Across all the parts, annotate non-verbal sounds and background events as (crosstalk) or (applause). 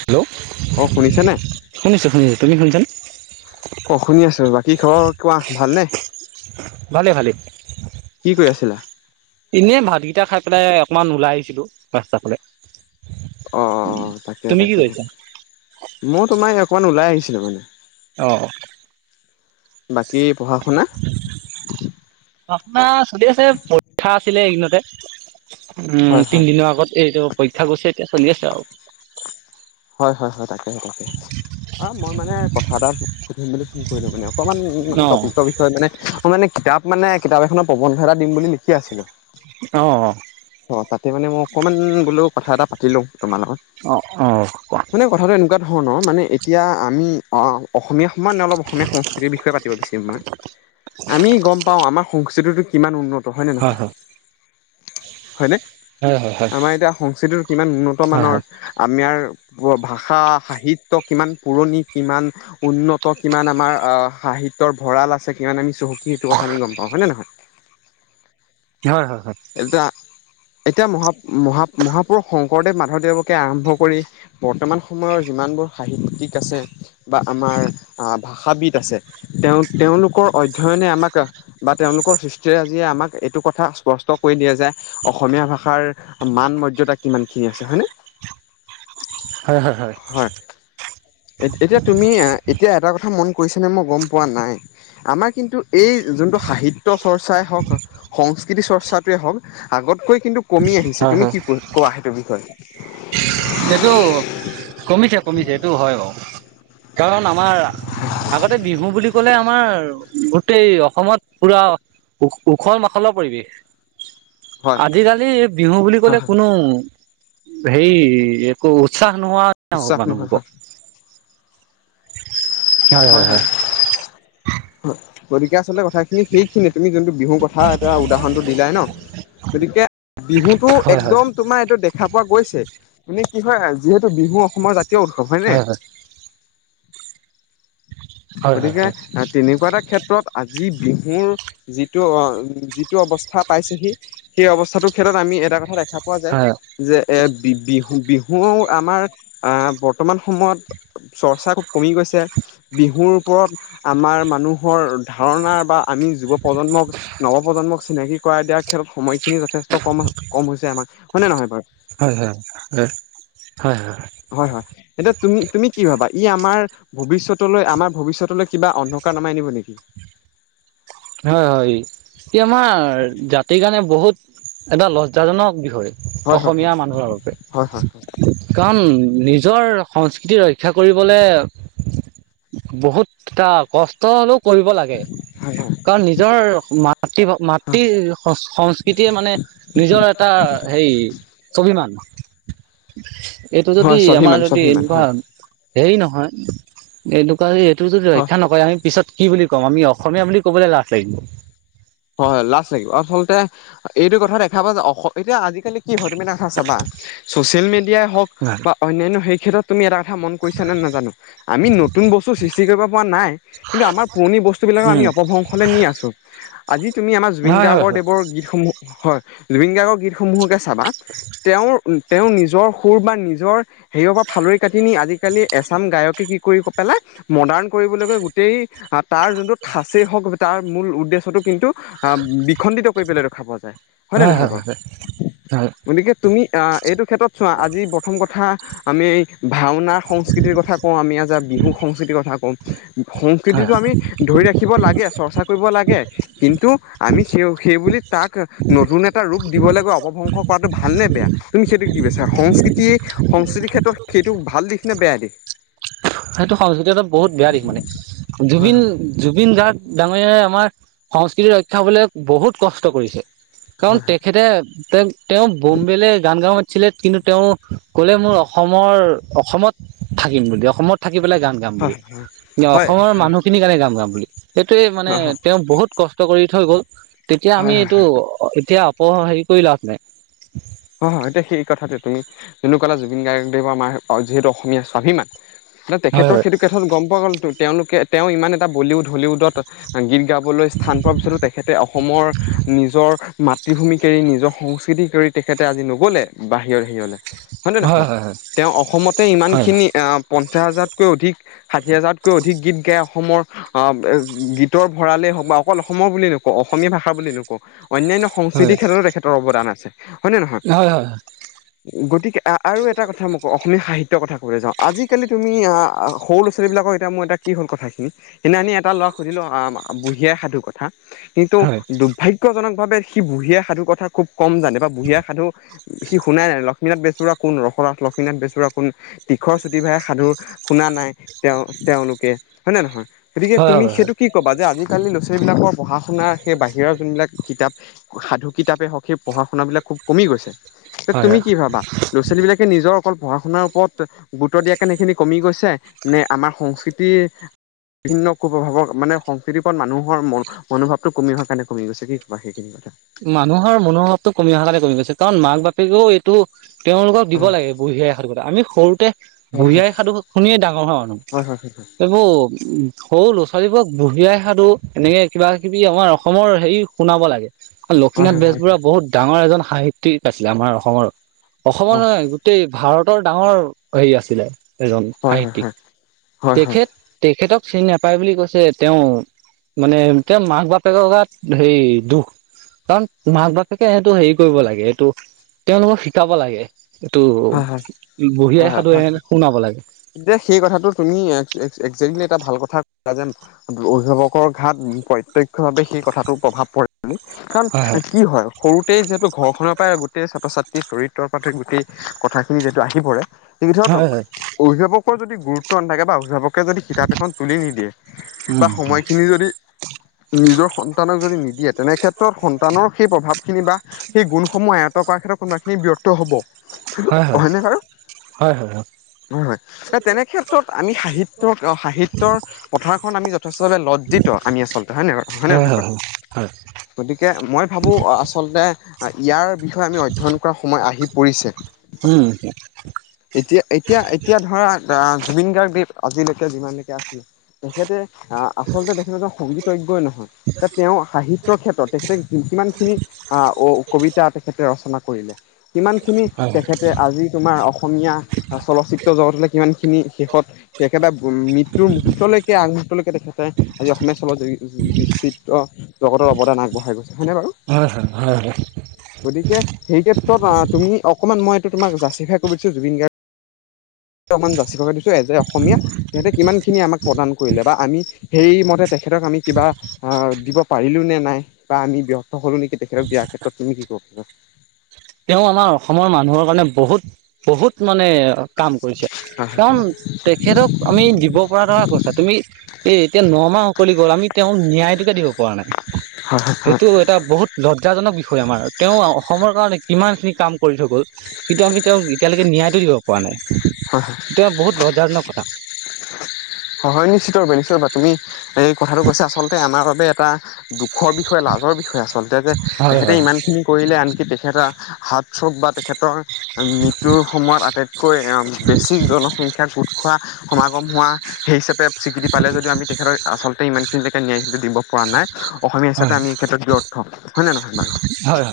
Hello অ শুনিছা নে? শুনিছো শুনিছো তুমি শুনিছা নে অ শুনি আছো বাকী খবৰ কোৱা ভালনে ভালে ভালে কি কৰি আছিলা এনে ভাতকেইটা খাই পেলাই অকমান ওলাই আহিছিলো ৰাস্তাফালে অ অ অ তাকে তাকে ময়ো তোমাৰ অকমান ওলাই আহিছিলো মানে অ বাকী পঢ়া শুনা আপোনাৰ চলি আছে পৰীক্ষা আছিলে এইকিদিনতে হয় উম হয় তিনদিনৰ আগত এইটো পৰীক্ষা গৈছে এতিয়া চলি আছে আৰু হয় হয় হয় তাকেহে তাকেহে। অ মই মানে কথা এটা সুধিম বুলি কৰিলো মানে অকণমান মানে অ টপিকৰ বিষয়ে মানে অ মানে কিতাপ মানে কিতাপ এখনৰ প্ৰবন্ধ এটা দিম বুলি লিখি আছিলো অ তাতে মানে মই অকমান বোলো কথা এটা পাতি লও তোমাৰ লগত অ অ অ কোৱা। মানে কথাটো এনেকোৱা ধৰ ণৰ মানে এতিয়া আমি অ অসমীয়া সমানে অলপ অসমীয়া সংস্কৃতিৰ বিষয়ে পাতিব বিচাৰিম মই আমি গম পাওঁ আমাৰ সংস্কৃতিটো কিমান উন্নত হয়নে হয় নহয় হয়। হয়নে হয় হয় হয়। আমাৰ এতিয়া সংস্কৃতিটো কিমান উন্নত হয় মানৰ হয়। আমাৰ ভাষা সাহিত্য কিমান পুৰণি কিমান উন্নত কিমান আমাৰ আ সা হিত্যৰ ভঁৰাল আছে কিমান আমি চহকী সেইটো কথা আমি গম পাওঁ হয় নে নহয় হয় হয় হয় এতিয়া এতিয়া মহা মহা মহাপুৰুষ শংকৰদেৱ মাধৱদেৱকে আৰম্ভ কৰি বৰ্তমান সময়ৰ যিমান সাহিত্যিক আছে বা আমাৰ ভাষাবিদ আছে তেঁও তেঁওলো লোকৰ অধ্যয়নে আমাক বা তেওঁলোকৰ সৃষ্টিৰাজিয়ে আমাক এইটো কথা স্পষ্ট কৈ দিয়ে যে অসমীয়া ভাষাৰ মান মৰ্যদা কিমানখিনি আছে হয় নে হয় হয় হয় এতিয়া তুমি এতিয়া এটা ক থা মন কৰিছে নে মই গম পোৱা নাই আমাৰ কিন্তু এই যোনটো সাহিত্য চৰ্চাই হওঁক সংস্কৃতি চৰ্চাত টোৱে হওঁক আগতকৈ কিন্তু কমি আহিছে হয় তুমি হয় কি কোৱা সেইটো বিষয়ে এইটো কমিছে কমিছে এইটো হয় বাৰু। কাৰণ আমাৰ আগতে বিহু বুলি ক'লে আমাৰ গোটেই অসমত পুৰা উ উখল মাখলৰ পৰিৱেশ হয়। আজিকালি বিহু বুলি হয় ক'লে হয় কোনো হেৰি ত একো উৎসাহ নোহোৱা হল উচ্চাস নহয় মানুহবোৰৰ হয় হয় হয় গতিকে আচলতে কথাখিনি সেইখিনিয়ে তুমি যোনটো বিহুৰ কথা এতিয়া উদাহৰণটো দিলাই ন গতিকে বিহুতো হয় হয় একদম তোমাৰ এইটো দেখা পোৱা গৈছে মানে কি হয় যিহেতু বিহু অসমৰ জাতীয় উৎসৱ হয় নে। হয় হয় হয় গতিকে তেনেকুৱা এটা ক্ষেত্ৰত আজি বিহুৰ যিটো অ যিটো অৱস্থা পাইছেহি সেই অৱস্থাটোৰ ক্ষেত্ৰত আমি এটা কথা দেখা পোৱা যায় হয় হয় যে এ বি বিহু বিহু আমাৰ আ বৰ্তমান সময়ত চৰ্চা কমি গৈছে। বিহুৰ ওপৰত আমাৰ মানুহৰ ধাৰণা বা আমি যুৱ প্ৰজন্মক নৱপ্ৰজন্ম চিনাকি কৰাই দিয়াৰ ক্ষেত্রত সময়খিনি যথেষ্ট কম কম হৈছে আমাক হয় নে নে নহয় বাৰু হয় হয় হয়। হয় হয় এতিয়া তুমি তুমি কি ভাবা? বা ই আমাৰ ভৱিষ্যতলৈ আমাৰ ভৱিষ্যতলৈ কিবা অন্ধকাৰ নমাই আনিব নেকি? হয় হয় ই আমাৰ জাতিৰ কাৰণে বহুত এটা লজ্জাজনক বিষয়। হয় হয় অসমীয়া মানুহৰ বাবে হয় হয় হয় কাৰণ নিজৰ সংস্কৃতি ৰক্ষা কৰিবলে বহুত এটা কষ্ট হলো কৰিব লাগে। হয় কাৰণ নিজৰ মাতৃ মাতৃ হয় সংস্কৃতিয়ে মানে নিজৰ এটা হে ৰি স্বাভিমান এইটো যদি হয় আমাৰ স্বাভিমান যদি স্বাভিমান এনেকুৱা হয় হেৰি নহয় এইটো কাৰণে এইটো যদি হয় ৰক্ষা নকৰে আমি পিছত কি বুলি ক'ম আমি অসমীয়া বুলি ক'বলৈ লাজ লাগিব। হয় হয় লাজ লাগিব আচলতে এইটো কথা দেখা পা যে অসমিকে আজিকালি কি হয় তুমি এটা কথা চাবা ছচিয়েল মিডিয়াই হওঁক বা অন্যান্য সেই ক্ষেত্ৰত তুমি এটা মন কৰিছা নে নাজানো আমি নতুন বস্তু সৃষ্টি কৰিব পৰা নাই কিন্তু আমাৰ পুৰণি বস্তু বিলাকো আমি উম, অপভংশলৈ নি আছো। আজি তুমি আমাৰ জবিন হয়, হয়, গাৰ্গৰ হয়, দেৱৰ গীতসমূহ হয় জুবিন গাৰ্গৰ গীতসমূহকে চাবা তেওঁৰ তেওঁ নিজৰ সুৰ বা নিজৰ হেৰিৰ পৰা ফালৰি কাটি নি আজিকালি এচাম গায়কে কি কৰিব পাৰে মডাৰ্ণ কৰিবলৈ গোটেই তাৰ যোনটো থাছেই হওক তাৰ মূল উদ্দেশ্য টো আহ বিখণ্ডিত কৰি পেলাই দেখা পোৱা যায় হয় নে নহয় বাৰু হয়, গতিকে তুমি আহ এইটো ক্ষেত্ৰত চোৱা আজি প্ৰথম কথা আমি ভাওনা সংস্কৃতিৰ কথা কওঁ আমি আজ বিহু সংস্কৃতিৰ কথা কওঁ হয়, সংস্কৃতিটো আমি ধৰি ৰাখিব লাগে চৰ্চা কৰিব লাগে কিন্তু আমি সেই সেইবুলি তাক নতুন এটা ৰূপ দিবলৈ গৈ অপভংস কৰাটো ভালনে বেয়া তুমি সেইটো কি বিছাৰা সংস্কৃতিয় সংস্কৃতিৰ ক্ষেত্ৰত সেইটো ভাল দিশ নে বেয়া দিশ সেইটো সংস্কৃতি এটা বহুত বেয়া দিশ মানে হয় জুবিন হয় জুবিন যাক ডাঙৰীয়াই আমাৰ সংস্কৃতি ৰক্ষাবলে বহুত কষ্ট কৰিছে। কাৰণ তেখেতে তেওঁ তেওঁ বোম্বেলে গান গাৱ মাত- ছিলে কিন্তু তেওঁ ক'লে মোৰ অসমৰ অসমত থাকিম বুলি অসমত কি পেলাই গান গাম হয় বুলি এ হয় অসমৰ হয় হয় মানুহখিনিৰ কাৰণে গান গাম বুলি সেইটোৱে মানে হয় হয় হয় হয় হয় তেওঁ বহুত কষ্ট কৰি থৈ গ'ল। তেতিয়া হয় আমি হয় হয় এইটো হয় এতিয়া অপ হেৰি কৰি লাভ নাই হয় হয় এতিয়া সেই কথাটো তুমি যোনটো ক'লা জুবিন গাৰ্গদেৱৰ আমাৰ যিহেতু অসমীয়া স্বাভিমান মানে তেখেতৰ হয় সেইটো কথা গম পোৱা গ'ল তেওঁলোকে তেওঁ ইমান এটা বলিউড হলিউডত গীত গা- বলৈ স্থান পোৱাৰ পিছতো তেখেতে অসমৰ নিজৰ মাতৃভূমিক এৰি নিজৰ সংস্কৃতি এৰি তেখেতে আজি নগ'লে বাহিৰৰ সেৰিয়লে হয়ে নহয় হয় নহয় তেওঁ অসমতে হয় ইমানখিনি পঞ্চাছ হাজাৰতকৈ অধিক ষাঠি হাজাৰতকৈ অধিক গীত গায়। অসমৰ আহ গীতৰ ভৰালেই হওক বা অকল অসমৰ বুলি নকওঁ অসমীয়া ভাষা বুলি নকওঁ অন্যান্য হয় সংস্কৃতিৰ ক্ষেত্ৰতো তেখেতৰ অৱদান আছে। হয় নে নহয় হয় গতিকে আৰু এটা কথা মোক অসমীয়া সাহিত্য কথা কব যাওঁ আজিকালি তুমি সৰু ল'ৰা ছোৱালীবিলাকৰ এতিয়া মই এটা কি হ'ল কথাখিনি সেইদিনা আমি এটা লৰা সুধিলো আ বুঢ়ী আই সাধু কথা কিন্তু হয় হয় হয় হয় দুৰ্ভাগ্যজনক ভাবে সি বুঢ়ী আই সাধুৰ কথা খুব কম জানে বা বুঢ়ী আই সাধু সি শুনাই নাই লক্ষ্মীনাথ বেজ বৰুৱা কোন, ৰসনাথ লক্ষ্মীনাথ বেজ বৰুৱা কোন তীখৰ চুটি ভাই সাধু শুনা নাই তেওঁ তেওঁলোকে হয় নে নহয়? গতিকে হয় হয় তুমি সেইটো হয়। কি ক'বা যে আজিকালি লৰা- ছোৱালী বিলাকৰ পঢ়া- শুনা সেই বাহিৰৰ যোনবিলাক কিতাপ সাধু কিতাপে হওক সেই পঢ়া- শুনা বিলাক ক কমি গৈছে? তুমি হয়। কি ভাবা লৰা -ছোৱালী বিলাকে নিজৰ অকল পঢ়া শুনাৰ ওপৰত গুৰুত্ব দিয়াৰ কাৰণে সেইখিনি কমি গৈছে নে আমাৰ সংস্কৃতি বিভিন্ন কুপভাৱৰ মানে সংস্কৃতিৰ ওপৰত মানুহৰ মন মনোভাৱটো কমি অহা কাৰণে কমি গৈছে কি ক সেইখিনি কথা। মানুহৰ মনোভাৱটো কমি অহালে কমি গৈছে কাৰণ মাক বাপেকেও এইটো তেওঁলোকক অ দিব লাগে বুঢ়ী আই সাধু কথা। আমি সৰুতে হয় বুঢ়ী আই সাধু শুনিয়ে ডাঙৰ হয়। এইবোৰ সৰু ল'ৰা- ছোৱালীবোৰক বুঢ়ি আই সাধু এনেকে কিবা কিবি আমাৰ অসমৰ হেৰি শুনাব লাগে। লক্ষ্মীনাথ হয় হয় হয় বেজবৰুৱা বহুত ডাঙৰ এজন সাহিত্যিক আছিলে আমাৰ অসমৰ। অ অসমৰ নহয় গোটেই ভাৰতৰ ডাঙৰ হেৰি আছিলে। এজন হয় হয় হয় সাহিত্যিক, হয় হয় হয় হয় তেখেত তেখেতক চিনি নাপায় বুলি কৈছে তেওঁ মানে তেওঁ মাক বাপেক গাত হেৰি দুখ কাৰণ মাক বাপেকে এইটো হেৰি কৰিব লাগে এইটো তেওঁলোকক শিকাব লাগে। এইটো হয় হয় হয় বুঢ়ি আই সাধু শুনাব লাগে। দে সেই কথাটো তুমি এ একজেকলি এটা ভাল কথা কলা যে অভিভাৱকৰ ঘাট প্ৰত্যক্ষ ভাৱে সেই কথাটো প্ৰভাৱ পৰে। কাৰণ হয় কি হয় সৰুতেই যিহেতু ঘৰখনৰ পৰাই গোটেই ছাত্ৰ ছাত্ৰী দ্ৰৰিদ্ৰৰ পাৰি গোটেই কথাখিনি যিহেটো আহি পৰে, সেই হয় হয় ধৰক হয় অভিভাৱকৰ যদি গুৰুত্ব নাথাকে বা অভিভাৱক যদি কিতাপ এখন তুলি নিদিয়ে বা উম সময়খিনি যদি নিজৰ সন্তানক যদি নিদিয়ে তেনে ক্ষেত্ৰত সন্তানৰ সেই প্ৰভাৱ খিনি বা সেই গুণসমূহ আয়তৰ কৰাৰ ক্ষেত্ৰত কোনোবাখিনি ব্যৰ্থ হব। হয় হয়, হয়নে বাৰু হয় হয়। হয় হয় তেনে ক্ষেত্ৰত আমি সাহিত্য সাহিত্যৰ পথাৰখন আমি যথেষ্টভাৱে লজ্জি ত আমি আচলতে হয় ন হয় ন নহয়? গতিকে মই ভাবো আচলতে ইয়াৰ বিষয়ে আমি অধ্যয়ন কৰা সময় আহি পৰিছে। উম এতিয়া এতিয়া এতিয়া ধৰা আ জুবিন গাৰ্গ আজিলৈকে যিমানলৈকে আছিল তেখেতে আ আচলতে তেখেত এজন সংগীতজ্ঞই নহয়, যে তেওঁ সাহিত্যৰ ক্ষেত্ৰত তেখেতে কিমানখিনি আ ঔ কবিতা তেখেতে ৰচনা কৰিলে, সিমানখিনি হয় তেখেতে আজি তোমাৰ অসমীয়া চলচ্চিত্ৰ জগতলৈ কিমানখিনি শেষত একেবাৰে মৃ টোৰ মুহূৰ্তলৈকে আগমহূৰ্তলৈকে তেখেতে আজি অসমীয়া চলচিত্ৰ জগতৰ অৱদান আগবঢ়াই গৈছে। হয়নে বাৰু হয় হয় হয় হয় গতিকে সেই ক্ষেত্ৰত তুমি অকণমান মই এইটো তোমাক জাষ্টিফাই কৰি দিছোঁ জুবিন গাৰ্গ জাষ্টিফাই দিছো এজ এ অসমীয়া তেহেঁতে কিমানখিনি আমাক প্ৰদান কৰিলে বা আমি সেইমতে তেখেতক আমি কিবা আ দিব পাৰিলো নে নাই বা আমি ব্য সকলো নেকি তেখেতক দিয়াৰ ক্ষেত্ৰত তুমি কি কব? তেওঁ আমাৰ অসমৰ মানুহৰ কাৰণে বহুত বহুত মানে কাম কৰিছে হয় কাৰণ তেখেতক আমি দিব পৰা কথা কৈছা তুমি এ এতিয়া ন মাহ উকলি গ'ল আমি তেওঁক ন্যায়টোকে দিব পৰা নাই। হয় সেইটো এটা বহুত লজ্জাজনক বিষয় আমাৰ তেওঁ অসমৰ কাৰণে কিমানখিনি কাম কৰি থৈ গ'ল কিন্তু আমি তেওঁক এতিয়ালৈকে ন্যায়টো দিব পৰা নাই। হয় এতিয়া বহুত লজ্জাজনক কথা। হয় নিশ্চিত ৰূপে নিশ্চিত ৰূপে তুমি এই কথাটো কৈছে আচলতে আমাৰ বাবে এটা দুখৰ বিষয়ে, লাজৰ বিষয়ে আচলতে যে হয় তেখেতে হয় ইমান খিনি কৰিলে আনকি তেখেতে হাৰ্থথ্ৰব বা তেখেতৰ মৃত্যুৰ সময়ত আটাইতকৈ বেছি জনসংখ্যা গোট খোৱা সমাগম হোৱা সেই হিচাপে স্বীকৃতি পালে যদি আমি তেখেতক আচলতে ইমান খিনিলৈকে ন্যায় দিব পৰা নাই অসমীয়া হিচাপে আমি এই ক্ষেত্ৰত ব্যৰ্থ হয় নে নহয় বাৰু হয় হয় হয়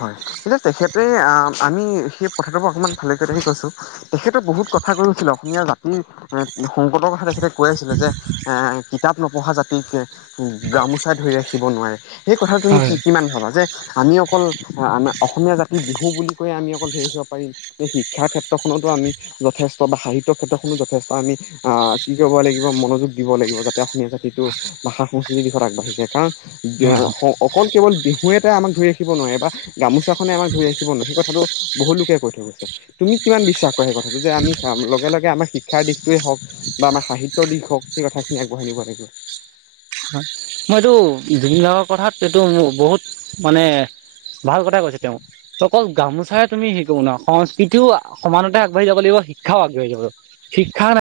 হয় এতিয়া তেখেতে আ আমি সেই প্ৰথাটোৰ পৰা অকণমান ভালেকৈ ৰাখি কৈছো তেখেতৰ বহুত কথা কৈছিলে অসমীয়া জাতিৰ সংকটৰ কথা তেখেতে কৈ আছিলে যে এ কিতাপ নপঢ়া জাতিক গামোচা ধৰি ৰাখিব নোৱাৰে সেই কথা তুমি কি হয় কিমান ভাবা যে আমি অকল আমাৰ অসমীয়া জাতি বিহু বুলি কৈয়ে আমি অকল ধৰি ৰাখিব পাৰিম যে শিক্ষাৰ ক্ষেত্ৰখনতো আমি যথেষ্ট বা সাহিত্যৰ ক্ষেত্ৰখনো যথেষ্ট আমি কি কৰিব লাগিব মনোযোগ দিব লাগিব যাতে অসমীয়া জাতিটোৰ ভাষা সংস্কৃতিৰ দিশত আগবাঢ়ি যায় কাৰণ যে হয় অকল কেৱল বিহু এটাই আমাক ধৰি ৰাখিব নোৱাৰে বা গামোচাখনে আমাক ধৰি ৰাখিব নোৱাৰে সেই কথাটো বহু লোকে কৈ থৈ গৈছে তুমি কিমান বিশ্বাস কৰা সেই কথাটো যে আমি লগে লগে আমাৰ শিক্ষাৰ দিশটোৱে হওক বা আমাৰ সাহিত্যৰ দিশ হওক সেই কথাখিনি আগবঢ়াই নিব লাগিব হয় মই এইটো জুবিন গাৰ্গৰ কথাত এইটো বহুত মানে ভাল কথাাই কৈছে তেওঁ অকল গামোচাৰে তুমি হে কৰো ন সংস্কৃতিও সমানতে আগবাঢ়ি যাব লাগিব। শিক্ষাও আগ বাঢ়ি যাব শিক্ষা নাই।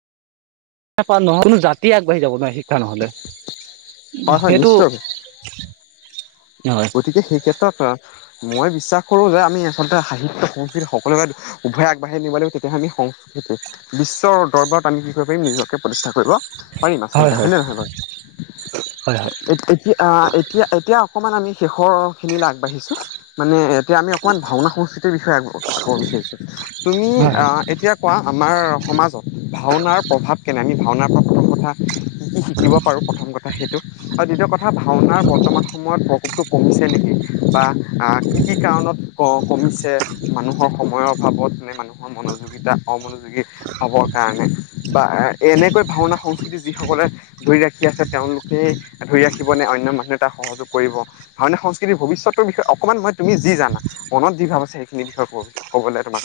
পা নহয় কোনো জাতি আগবাঢ়ি যাব নোৱাৰে শিক্ষা নহলে। হয় হয় সেইটো। নিশ্চয় হয় গতিকে সেই ক্ষেত্ৰত। মই বিশ্বাস কৰো যে আমি আচলতে সাহিত্য সংস্কৃতি সকলো উভয়ে আগবাঢ়ি নিব লাগিব তেতিয়াহলে। সংস্কৃতি বিশ্বৰ দৰবাৰত আমি কি কৰিব পাৰিম নিজকে প্ৰতিষ্ঠা কৰিব পাৰিম হয় আচলতে হয় হয়নেে নহয় বাৰু হয় হয় এতিয়া এতিয়া এতিয়া অকমান আমি শেষৰ খিনিলৈ আগবাঢ়িছো। মানে এতিয়া আমি অকণমান ভাওনা সংস্কৃতিৰ বিষয়েব বিচাৰিছো তুমি হয় অ হয় এতিয়া কোৱা আমাৰ সমাজত ভাওনাৰ প্ৰভাৱ কেনে আমি ভাওনাৰ পৰা প্ৰথম কথা কি কি শিকিব পাৰোঁ প্ৰথম দ্বিতীয় কথা ভাওনা বৰ্তমান সময়ত কবটো কমিছে নেকি বা কি কি কাৰণত কমিছে মানুহৰ সময়ৰ ভাৱত মে মানুহৰ মনোযোগিতা অমনোযোগী ভাৱৰ কাৰণে বা এনেকৈ ভাওনা সংস্কৃতি যিসকলে ধৰি ৰাখি আছে তেওঁলোকেই ধৰি ৰাখিবনে অন্য মানুহে তাক সহযোগ কৰিব ভাওনীয় সংস্কৃতিৰ ভবিষ্যত বিষয়ে অকমান মই তুমি জানা মনত যি ভাবিছা আ সেইখিন বিষয়ে কোৱা।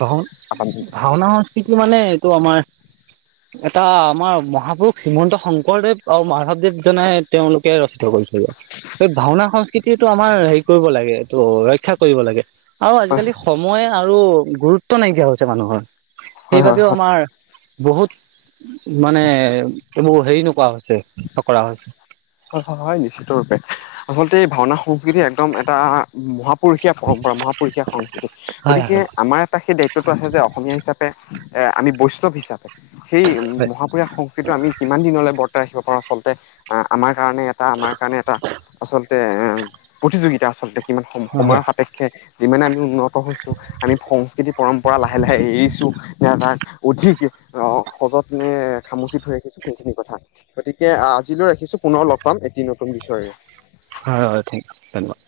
হয় ভাওনা সংস্কৃতি মানে এইটো আমাৰ (unintelligible) এটা আমাৰ মহাপুৰুষ শ্ৰীমন্ত শংকৰদেৱ আৰু মাধৱদেৱ জনে তেওঁলোকে ৰচিত কৰিছে সেই ভাওনা সংস্কৃতিটো আমাৰ হেৰি কৰিব লাগে এইটো ৰক্ষা কৰিব লাগে আৰু হয় আজিকালি সময় আৰু গুৰুত্ব নাইকিয়া হৈছে মানুহৰ হয় হয় সেইবাবেও আমাৰ বহুত মানে এইবোৰ হেৰি নকোৱা হৈছে কৰা হৈছে হয় নিশ্চিত ৰূপে আচলতে এই ভাওনা সংস্কৃতি একদম এটা মহান পুৰুষীয়া পৰম্পৰা মহাপুৰুষীয়া সংস্কৃতি হয় গতিকে হয় আমাৰ এটা সেই দায়িত্বতটো আছে যে অসমীয়া হিচাপে। আমি বৈষ্ণৱ হিচাপে সেই মহাপুুৰ সংস্কৃতিটো আমি কিমান দিনলৈ বৰ্তাই ৰাখিব পাৰো আচলতে আমাৰ কাৰণে এটা আমাৰ কাৰণে এটা আচলতে এ প্ৰতিযোগিতাত এতিয়া আচলতে কিমান সম সময়ৰ হয় সাপেক্ষে। যিমানে আমি উন্নত হৈছোঁ আমি সংস্কৃতি পৰম্পৰা লাহে লাহে এৰিছোঁ তাক অধিক। সজত মে খামুচি থৈ ৰাখিছো সেইখিনি কথা গতিকে আজিলৈ ৰাখিছো। পুনৰ লগ পাম এটি নতুন বিষয়ৰে। হয় হয় ঠিক ধন্যবাদ।